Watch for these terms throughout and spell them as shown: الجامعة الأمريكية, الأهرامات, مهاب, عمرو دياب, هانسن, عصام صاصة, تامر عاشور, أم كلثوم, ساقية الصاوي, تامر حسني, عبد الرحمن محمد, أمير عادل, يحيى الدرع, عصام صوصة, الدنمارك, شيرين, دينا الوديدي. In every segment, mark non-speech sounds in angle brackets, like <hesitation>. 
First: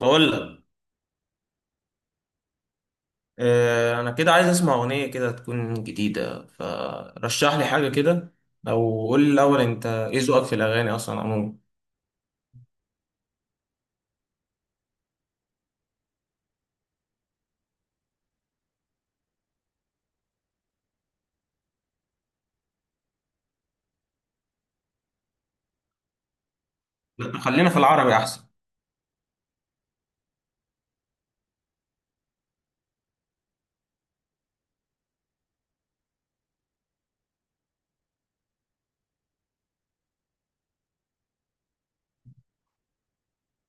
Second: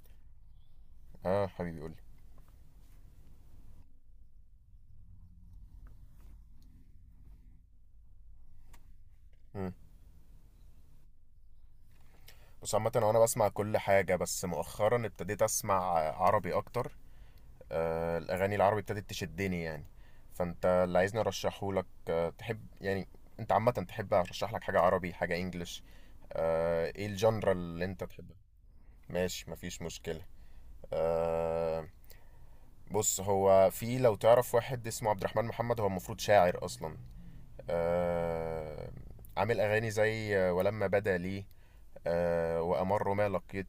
بقول لك. اه حبيبي قولي. انا كده عايز اسمع اغنيه كده تكون جديده، فرشح لي حاجه كده، او قول لي الاول مم. انت ايه ذوقك في الاغاني اصلا عموما؟ بص، عامة هو انا بسمع كل حاجة، بس مؤخرا ابتديت اسمع عربي اكتر. الاغاني العربي ابتدت تشدني يعني. فانت اللي عايزني ارشحه لك، تحب يعني انت عامة تحب ارشح لك حاجة عربي، حاجة انجلش؟ ايه لا، الجنرا خلينا في اللي انت العربي تحبها؟ احسن. ماشي، مفيش مشكلة. آه بص، هو في، لو تعرف، واحد اسمه عبد الرحمن محمد. هو المفروض شاعر اصلا، آه عامل اغاني زي ولما بدا لي، وأمر ما لقيت.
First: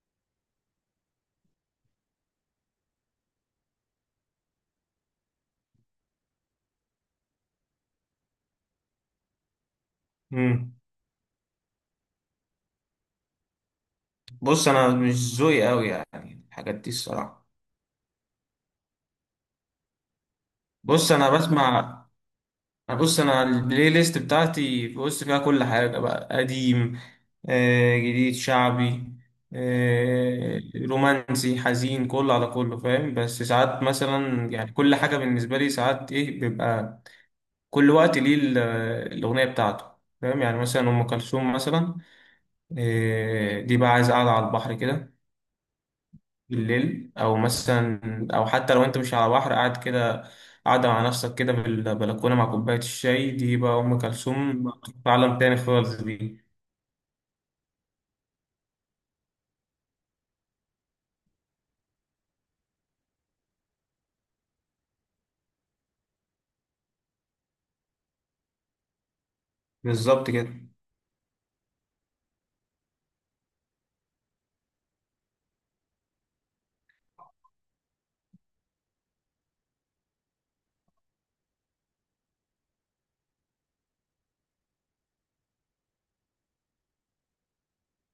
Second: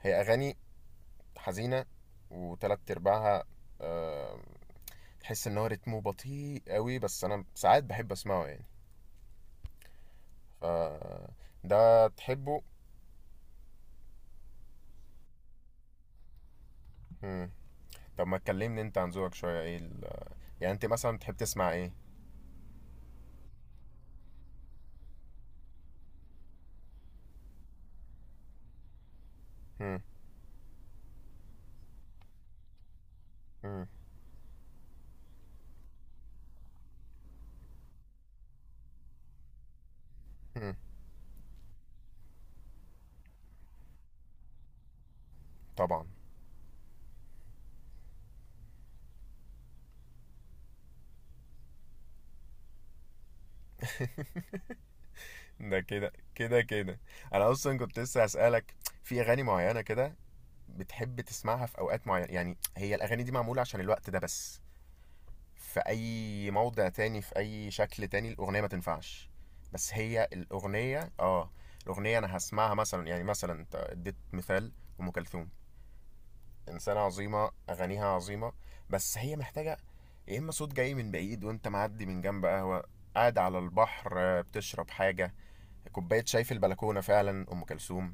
هي أغاني حزينة، وتلات أرباعها، آه، تحس إن هو رتمه بطيء قوي، بس أنا ساعات بحب أسمعه يعني. ف امم ده تحبه؟ بص، انا مش ذوقي قوي يعني الحاجات دي الصراحه. مم. طب ما تكلمني أنت عن ذوقك شوية. يعني أنت بص، مثلا انا بتحب تسمع إيه؟ بسمع، يعني بص، انا البلاي ليست بتاعتي، بص فيها كل حاجه: بقى قديم، جديد، شعبي، مم. رومانسي، حزين، كله على كله فاهم. بس ساعات مم. مثلا، يعني، كل حاجه بالنسبه لي ساعات ايه بيبقى كل وقت ليه الاغنيه بتاعته فاهم. يعني مم. مثلا ام كلثوم مثلا، دي بقى عايز قاعده على البحر كده طبعا. بالليل، او مثلا، او حتى لو انت مش على بحر قاعد كده، قاعدة مع نفسك كده في البلكونة مع كوباية الشاي، دي بقى أم كلثوم، في عالم تاني ده خالص كده دي. كده كده أنا أصلا كنت لسه هسألك، في أغاني معينة كده بتحب تسمعها في أوقات معينة؟ يعني هي الأغاني دي معمولة عشان الوقت ده بس، في اي موضع تاني في اي شكل تاني الاغنيه ما تنفعش. بس بالظبط هي كده. الاغنيه، اه الاغنيه، انا هسمعها مثلا. يعني مثلا انت اديت مثال ام كلثوم، انسانه عظيمه، اغانيها عظيمه، بس هي محتاجه يا اما صوت جاي من بعيد وانت معدي من جنب قهوه، قاعد على البحر، بتشرب حاجه، كوبايه شاي في البلكونه. فعلا ام كلثوم.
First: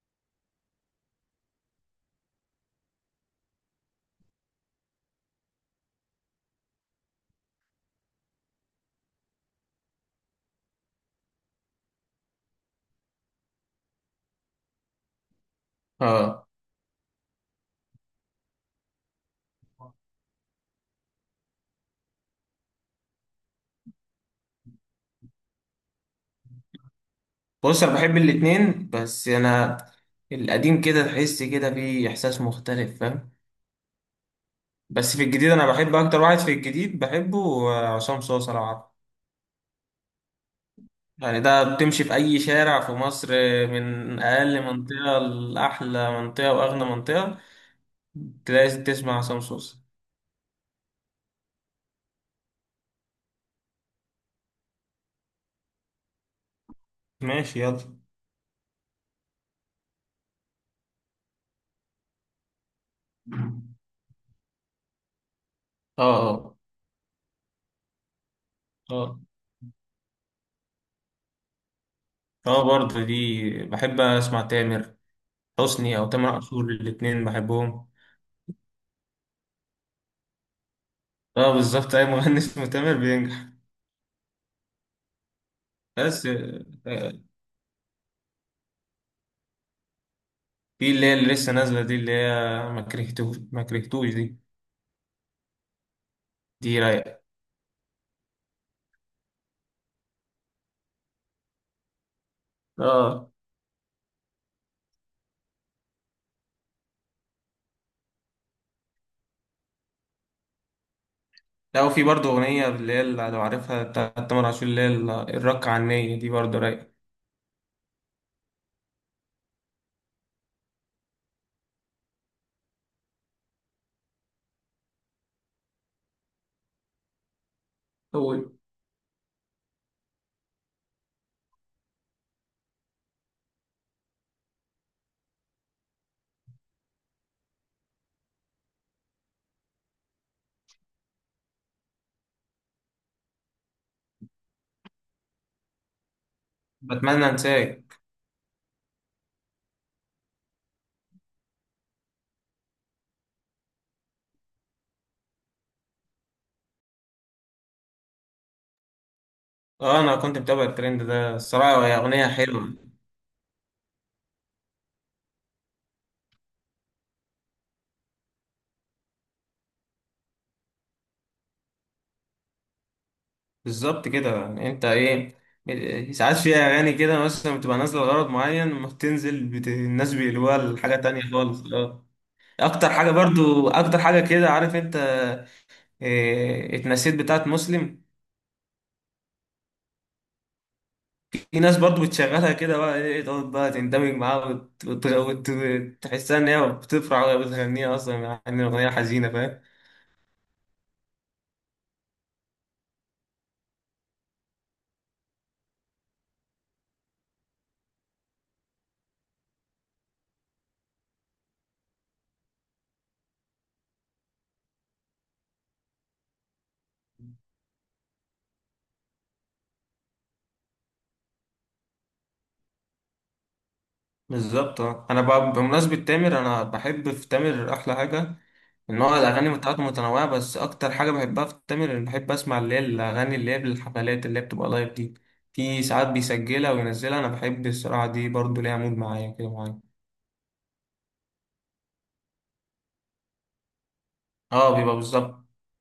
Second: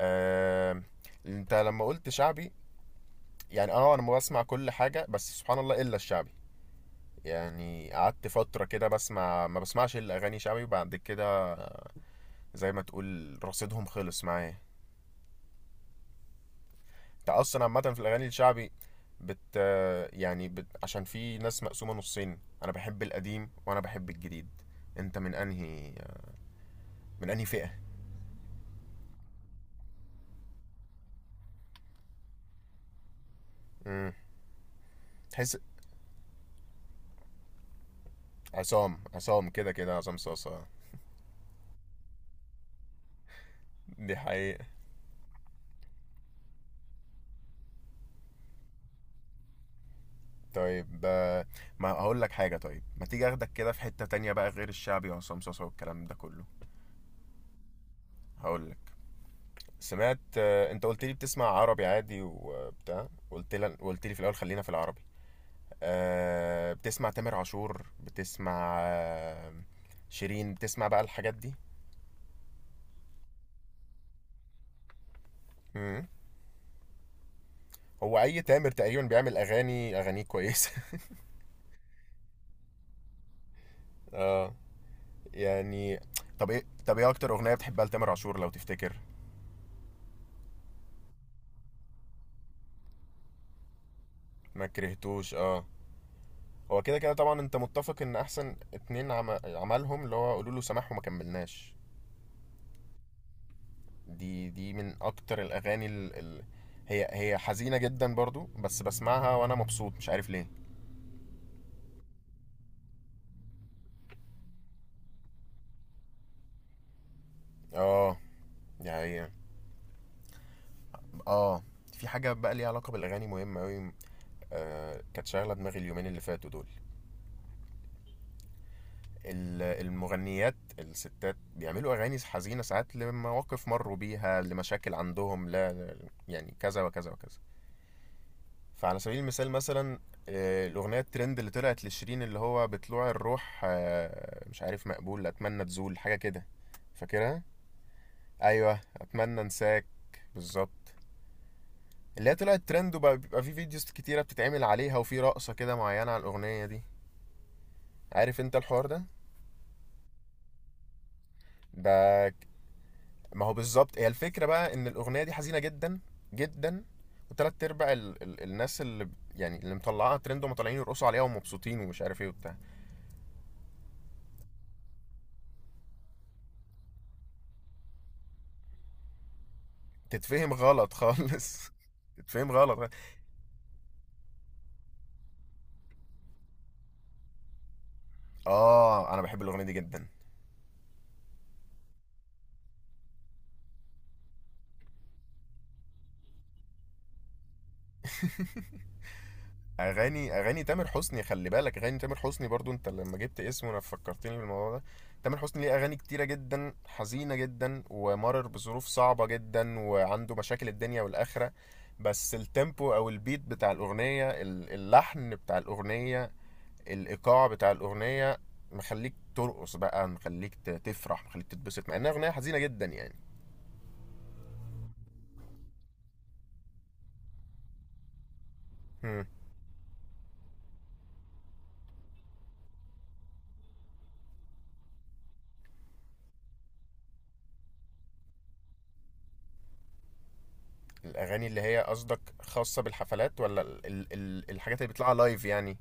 آه، انت لما قلت شعبي، يعني انا بسمع كل حاجه بس سبحان الله الا الشعبي. يعني قعدت فترة كده بسمع، ما بسمعش إلا أغاني شعبي، وبعد كده زي ما تقول رصيدهم خلص معايا. اه، أنت أصلا عامة في الأغاني الشعبي، بت عشان في ناس مقسومة نصين، أنا بحب القديم وأنا بحب الجديد. أنت من أنهي فئة؟ بص أنا بحب الاتنين، بس أنا القديم كده تحس كده فيه إحساس مختلف فاهم. امم بس في الجديد، تحس أنا بحب أكتر واحد في الجديد بحبه، عصام صوصة لو عارفه. عصام، عصام كده كده عصام صاصة. يعني ده بتمشي في أي شارع في مصر، دي من أقل حقيقة. منطقة لأحلى منطقة وأغنى منطقة لازم تسمع عصام صوصة. طيب، ما هقول لك حاجة. طيب ما تيجي اخدك كده في حتة تانية بقى غير الشعبي وعصام صاصة والكلام ده كله؟ ماشي، يلا. هقول لك. سمعت، انت قلت لي بتسمع عربي عادي وبتاع، قلت لي في الاول خلينا في العربي. اه، اه، بتسمع تامر عاشور؟ بتسمع، اه، شيرين؟ بتسمع بقى الحاجات دي؟ اه، برضه دي بحب اسمع تامر حسني مم. او تامر عاشور، الاتنين بحبهم. هو اي تامر تقريبا بيعمل اغاني، اغانيه كويسه. <laughs> اه، بالظبط، اي مغني اسمه تامر بينجح. اه يعني بس طب ايه، طب ايه آه، اكتر اغنيه بتحبها لتامر عاشور لو تفتكر؟ في اللي هي، اللي لسه نازله دي، اللي هي ما كرهتوش، ما كرهتوش دي، ما كرهتوش، اه. دي هو كده كده رايقه. طبعا انت متفق ان احسن اتنين عملهم اللي هو قولوا له سماح وما كملناش. اه، دي من اكتر الاغاني. هي حزينه جدا برضو، بس بسمعها وانا مبسوط، مش عارف ليه. لا، وفي برضه اغنيه اللي هي، اللي لو عارفها، بتاعت تامر عاشور، اللي هي الرق عنية دي برضه رايقه. اه، دي حقيقة. اه، في حاجه بقى ليها علاقه بالاغاني مهمه قوي، كانت شاغله دماغي اليومين اللي فاتوا دول. أوي. المغنيات الستات بيعملوا اغاني حزينه ساعات، لمواقف مروا بيها، لمشاكل عندهم، لا يعني كذا وكذا وكذا. فعلى سبيل المثال مثلا، الأغنية الترند اللي طلعت لشيرين اللي هو بطلوع الروح، مش عارف مقبول أتمنى تزول حاجة كده. بتمنى فاكرها؟ انساك. أيوه، أتمنى أنساك، بالظبط. اللي هي طلعت ترند، وبقى بيبقى في فيديوز كتيرة بتتعمل عليها، وفي رقصة كده معينة على الأغنية دي. عارف أنت الحوار ده؟ اه، انا كنت متابع الترند ده الصراحه، هي اغنيه ده ك- حلوه. ما هو بالظبط، هي الفكرة بقى إن الأغنية دي حزينة جدا جدا، وتلات أرباع الناس اللي مطلعاها ترند ومطلعين يرقصوا عليها ومبسوطين ومش عارف إيه وبتاع، بالظبط كده، يعني انت ايه، ساعات في اغاني كده مثلا بتبقى نازله لغرض معين، لما بتنزل الناس تتفهم بيقلبوها غلط لحاجه تانية خالص. خالص. اه، <laughs> تتفهم غلط. اكتر حاجه برضو، اكتر حاجه كده عارف انت إيه؟ اتنسيت بتاعت مسلم. اه، انا بحب الاغنيه دي جدا. في ناس برضو بتشغلها كده بقى، ايه، تقعد بقى تندمج معاها تحسها ان هي بتفرح وهي بتغنيها اصلا، مع ان الاغنيه حزينه فاهم. اغاني تامر حسني، خلي بالك اغاني تامر حسني برضو، انت لما جبت اسمه انا فكرتني بالموضوع ده. تامر حسني ليه اغاني كتيره جدا، حزينه جدا، ومرر بظروف صعبه جدا، وعنده مشاكل الدنيا والاخره، بس التيمبو او البيت بتاع الاغنيه، اللحن بتاع الاغنيه، الايقاع بتاع الاغنيه، مخليك ترقص بقى، مخليك تفرح، مخليك تتبسط، مع انها اغنيه حزينه جدا يعني. بالظبط اه. انا بقى بمناسبه تامر، انا بحب في تامر احلى حاجه، نوع مم. الأغاني بتاعته متنوعة، بس أكتر حاجة بحبها في تامر إن بحب أسمع اللي هي الأغاني اللي هي بالحفلات، اللي هي بتبقى لايف دي. في ساعات بيسجلها وينزلها، أنا بحب الصراحة دي برضو، ليها مود معايا كده، معايا. الاغاني اللي هي قصدك خاصه بالحفلات، ولا ال ال ال اه، الحاجات اللي بيبقى بيطلعها لايف بالظبط، يعني؟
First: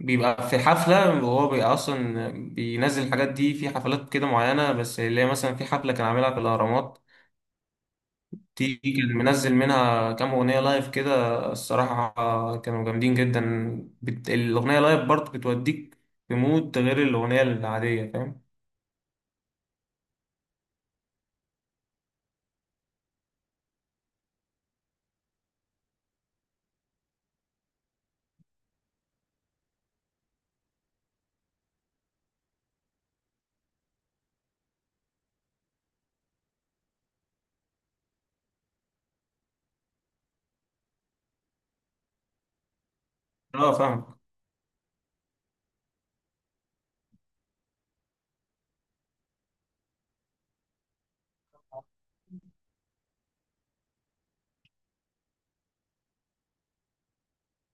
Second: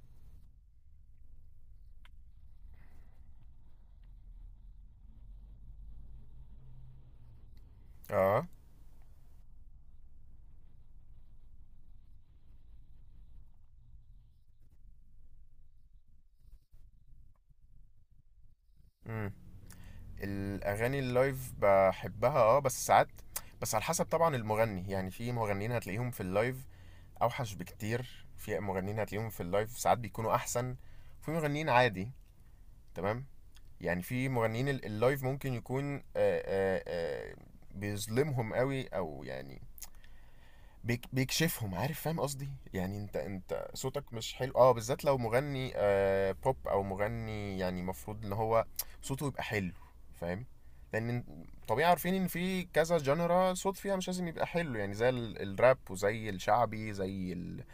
بيبقى في حفلة، وهو بيبقى أصلا بينزل الحاجات دي في حفلات كده معينة، بس اللي هي مثلا في حفلة كان عاملها في الأهرامات، اه. دي كان منزل منها كام أغنية لايف كده، الصراحة كانوا جامدين جدا. الأغنية لايف برضو بتوديك في مود غير الأغنية العادية فاهم. امم الاغاني اللايف بحبها اه، بس ساعات، بس على حسب طبعا المغني. يعني في مغنيين هتلاقيهم في اللايف اوحش بكتير، في مغنيين هتلاقيهم في اللايف ساعات بيكونوا احسن، في مغنيين عادي، تمام. يعني في مغنيين اللايف ممكن يكون، بيظلمهم قوي او يعني بيكشفهم، عارف، فاهم قصدي يعني. انت، اه، صوتك فاهم. مش حلو اه، بالذات لو مغني بوب، او مغني يعني المفروض ان هو صوته يبقى حلو، فاهم؟ لان طبيعي عارفين ان في كذا جنرا صوت فيها مش لازم يبقى حلو، يعني زي الراب، وزي الشعبي، زي ال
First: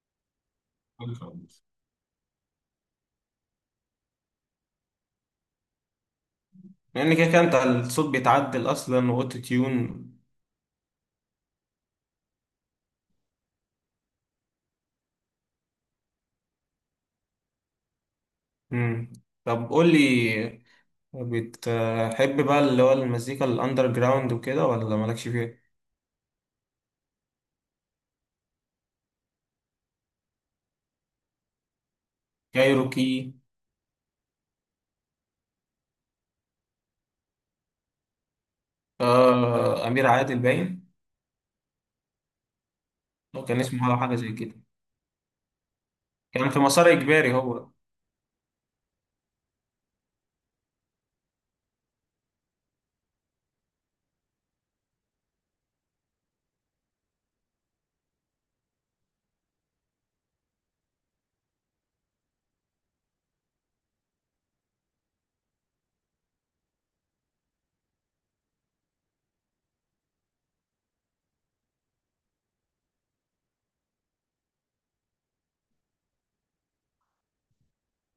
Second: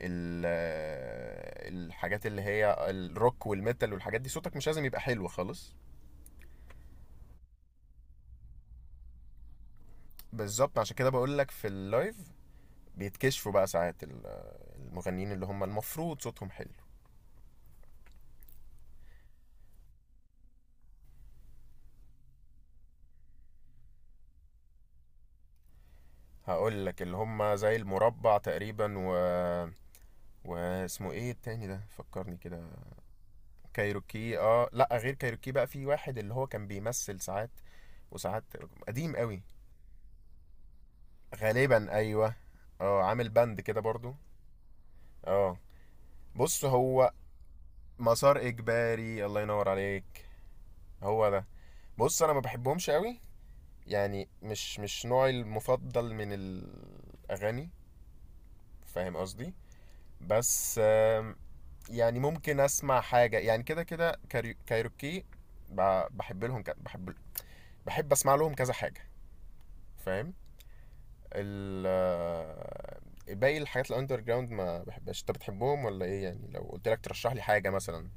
ال آه، الحاجات اللي هي الروك والميتال والحاجات دي صوتك مش لازم يبقى حلو خالص. لان كده كده انت الصوت بيتعدل اصلا واوتو تيون. بالظبط، عشان كده بقول لك في اللايف بيتكشفوا بقى ساعات المغنيين اللي هم المفروض صوتهم حلو. امم طب قول لي، بتحب بقى اللي هو المزيكا الاندر جراوند وكده، ولا مالكش فيها؟ هقول لك اللي هم زي المربع تقريبا، و واسمه ايه التاني ده، فكرني كده. كايروكي. كايروكي؟ اه لا، غير كايروكي بقى، في واحد اللي هو كان بيمثل ساعات، وساعات. قديم قوي. آه، امير عادل باين. غالبا ايوه. اه، عامل هو كان بند كده اسمه ولا برضو. حاجه زي كده، اه، كان في بص مسار هو اجباري هو. مسار اجباري، الله ينور عليك، هو ده. بص انا ما بحبهمش قوي، يعني مش، مش نوعي المفضل من الاغاني، فاهم قصدي. بس، يعني ممكن اسمع حاجه يعني كده كده. كايروكي، بحب بحب اسمع لهم كذا حاجه، فاهم. ال <hesitation> باقي الحاجات الاندر جراوند ما بحبهاش. انت بتحبهم ولا ايه يعني، لو قلت لك ترشح لي حاجه مثلا؟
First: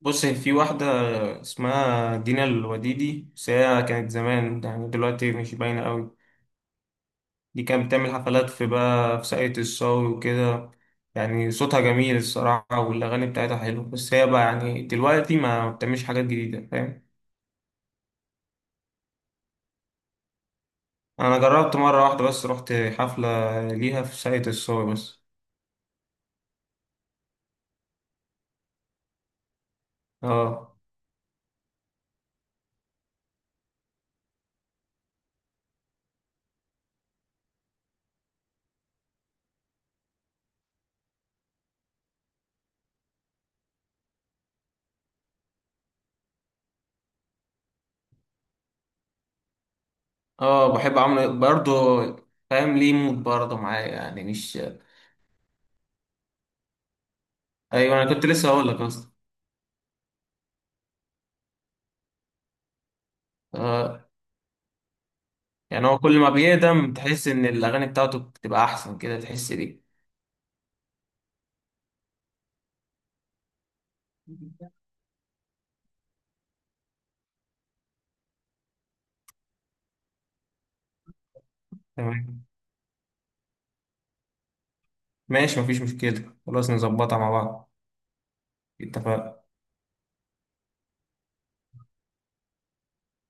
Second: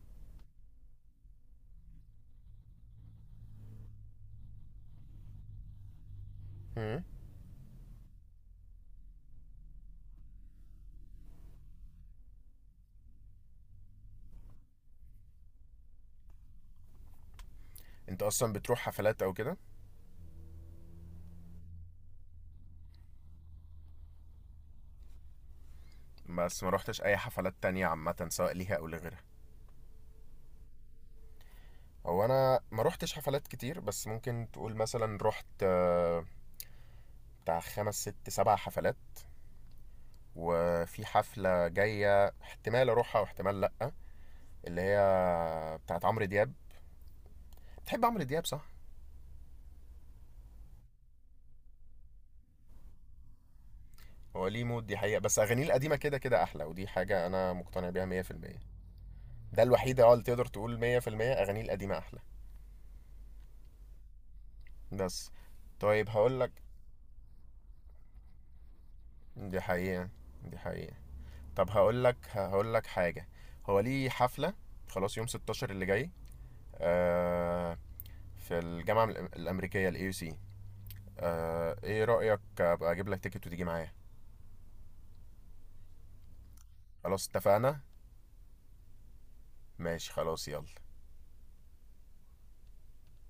بص في واحده اسمها دينا الوديدي، بس هي كانت زمان، يعني دلوقتي مش باينه قوي. هم؟ دي كانت بتعمل حفلات في بقى في ساقية الصاوي وكده، يعني صوتها جميل الصراحة، والأغاني بتاعتها حلوة، بس هي بقى يعني دلوقتي ما بتعملش حاجات جديدة فاهم. انت اصلا بتروح حفلات او كده؟ أنا جربت مرة واحدة بس، رحت حفلة ليها في ساقية الصاوي بس. بس ما روحتش اي حفلات تانية عامه، سواء ليها او لغيرها؟ اه، هو انا ما روحتش حفلات كتير، بس ممكن تقول مثلا رحت، بتاع خمس ست سبع حفلات، وفي حفلة جاية احتمال أروحها واحتمال لأ، اللي هي بتاعت عمرو دياب. بتحب عمرو دياب صح؟ اه، بحب عمرو برضه، فاهم ليه مود برضه معايا، يعني هو مش... ليه مود دي حقيقة، بس أغانيه القديمة كده كده أحلى، ودي حاجة أنا مقتنع أيوة، بيها أنا كنت لسه 100%. هقول لك أصلا. ده الوحيدة اه اللي تقدر تقول 100% أغانيه القديمة أحلى. آه، بس يعني هو طيب كل ما هقول لك، بيقدم تحس إن الأغاني بتاعته بتبقى أحسن كده، تحس دي بيه. حقيقة، دي حقيقة. طب هقول لك حاجة، هو ليه حفلة خلاص يوم 16 اللي جاي، آه، في الجامعة الأمريكية، AUC. آه، ايه رأيك تمام، ابقى اجيب لك تيكت وتيجي معايا؟ ماشي، مفيش مشكلة، خلاص نظبطها خلاص مع بعض. اتفقنا. اتفق. ماشي خلاص، يلا.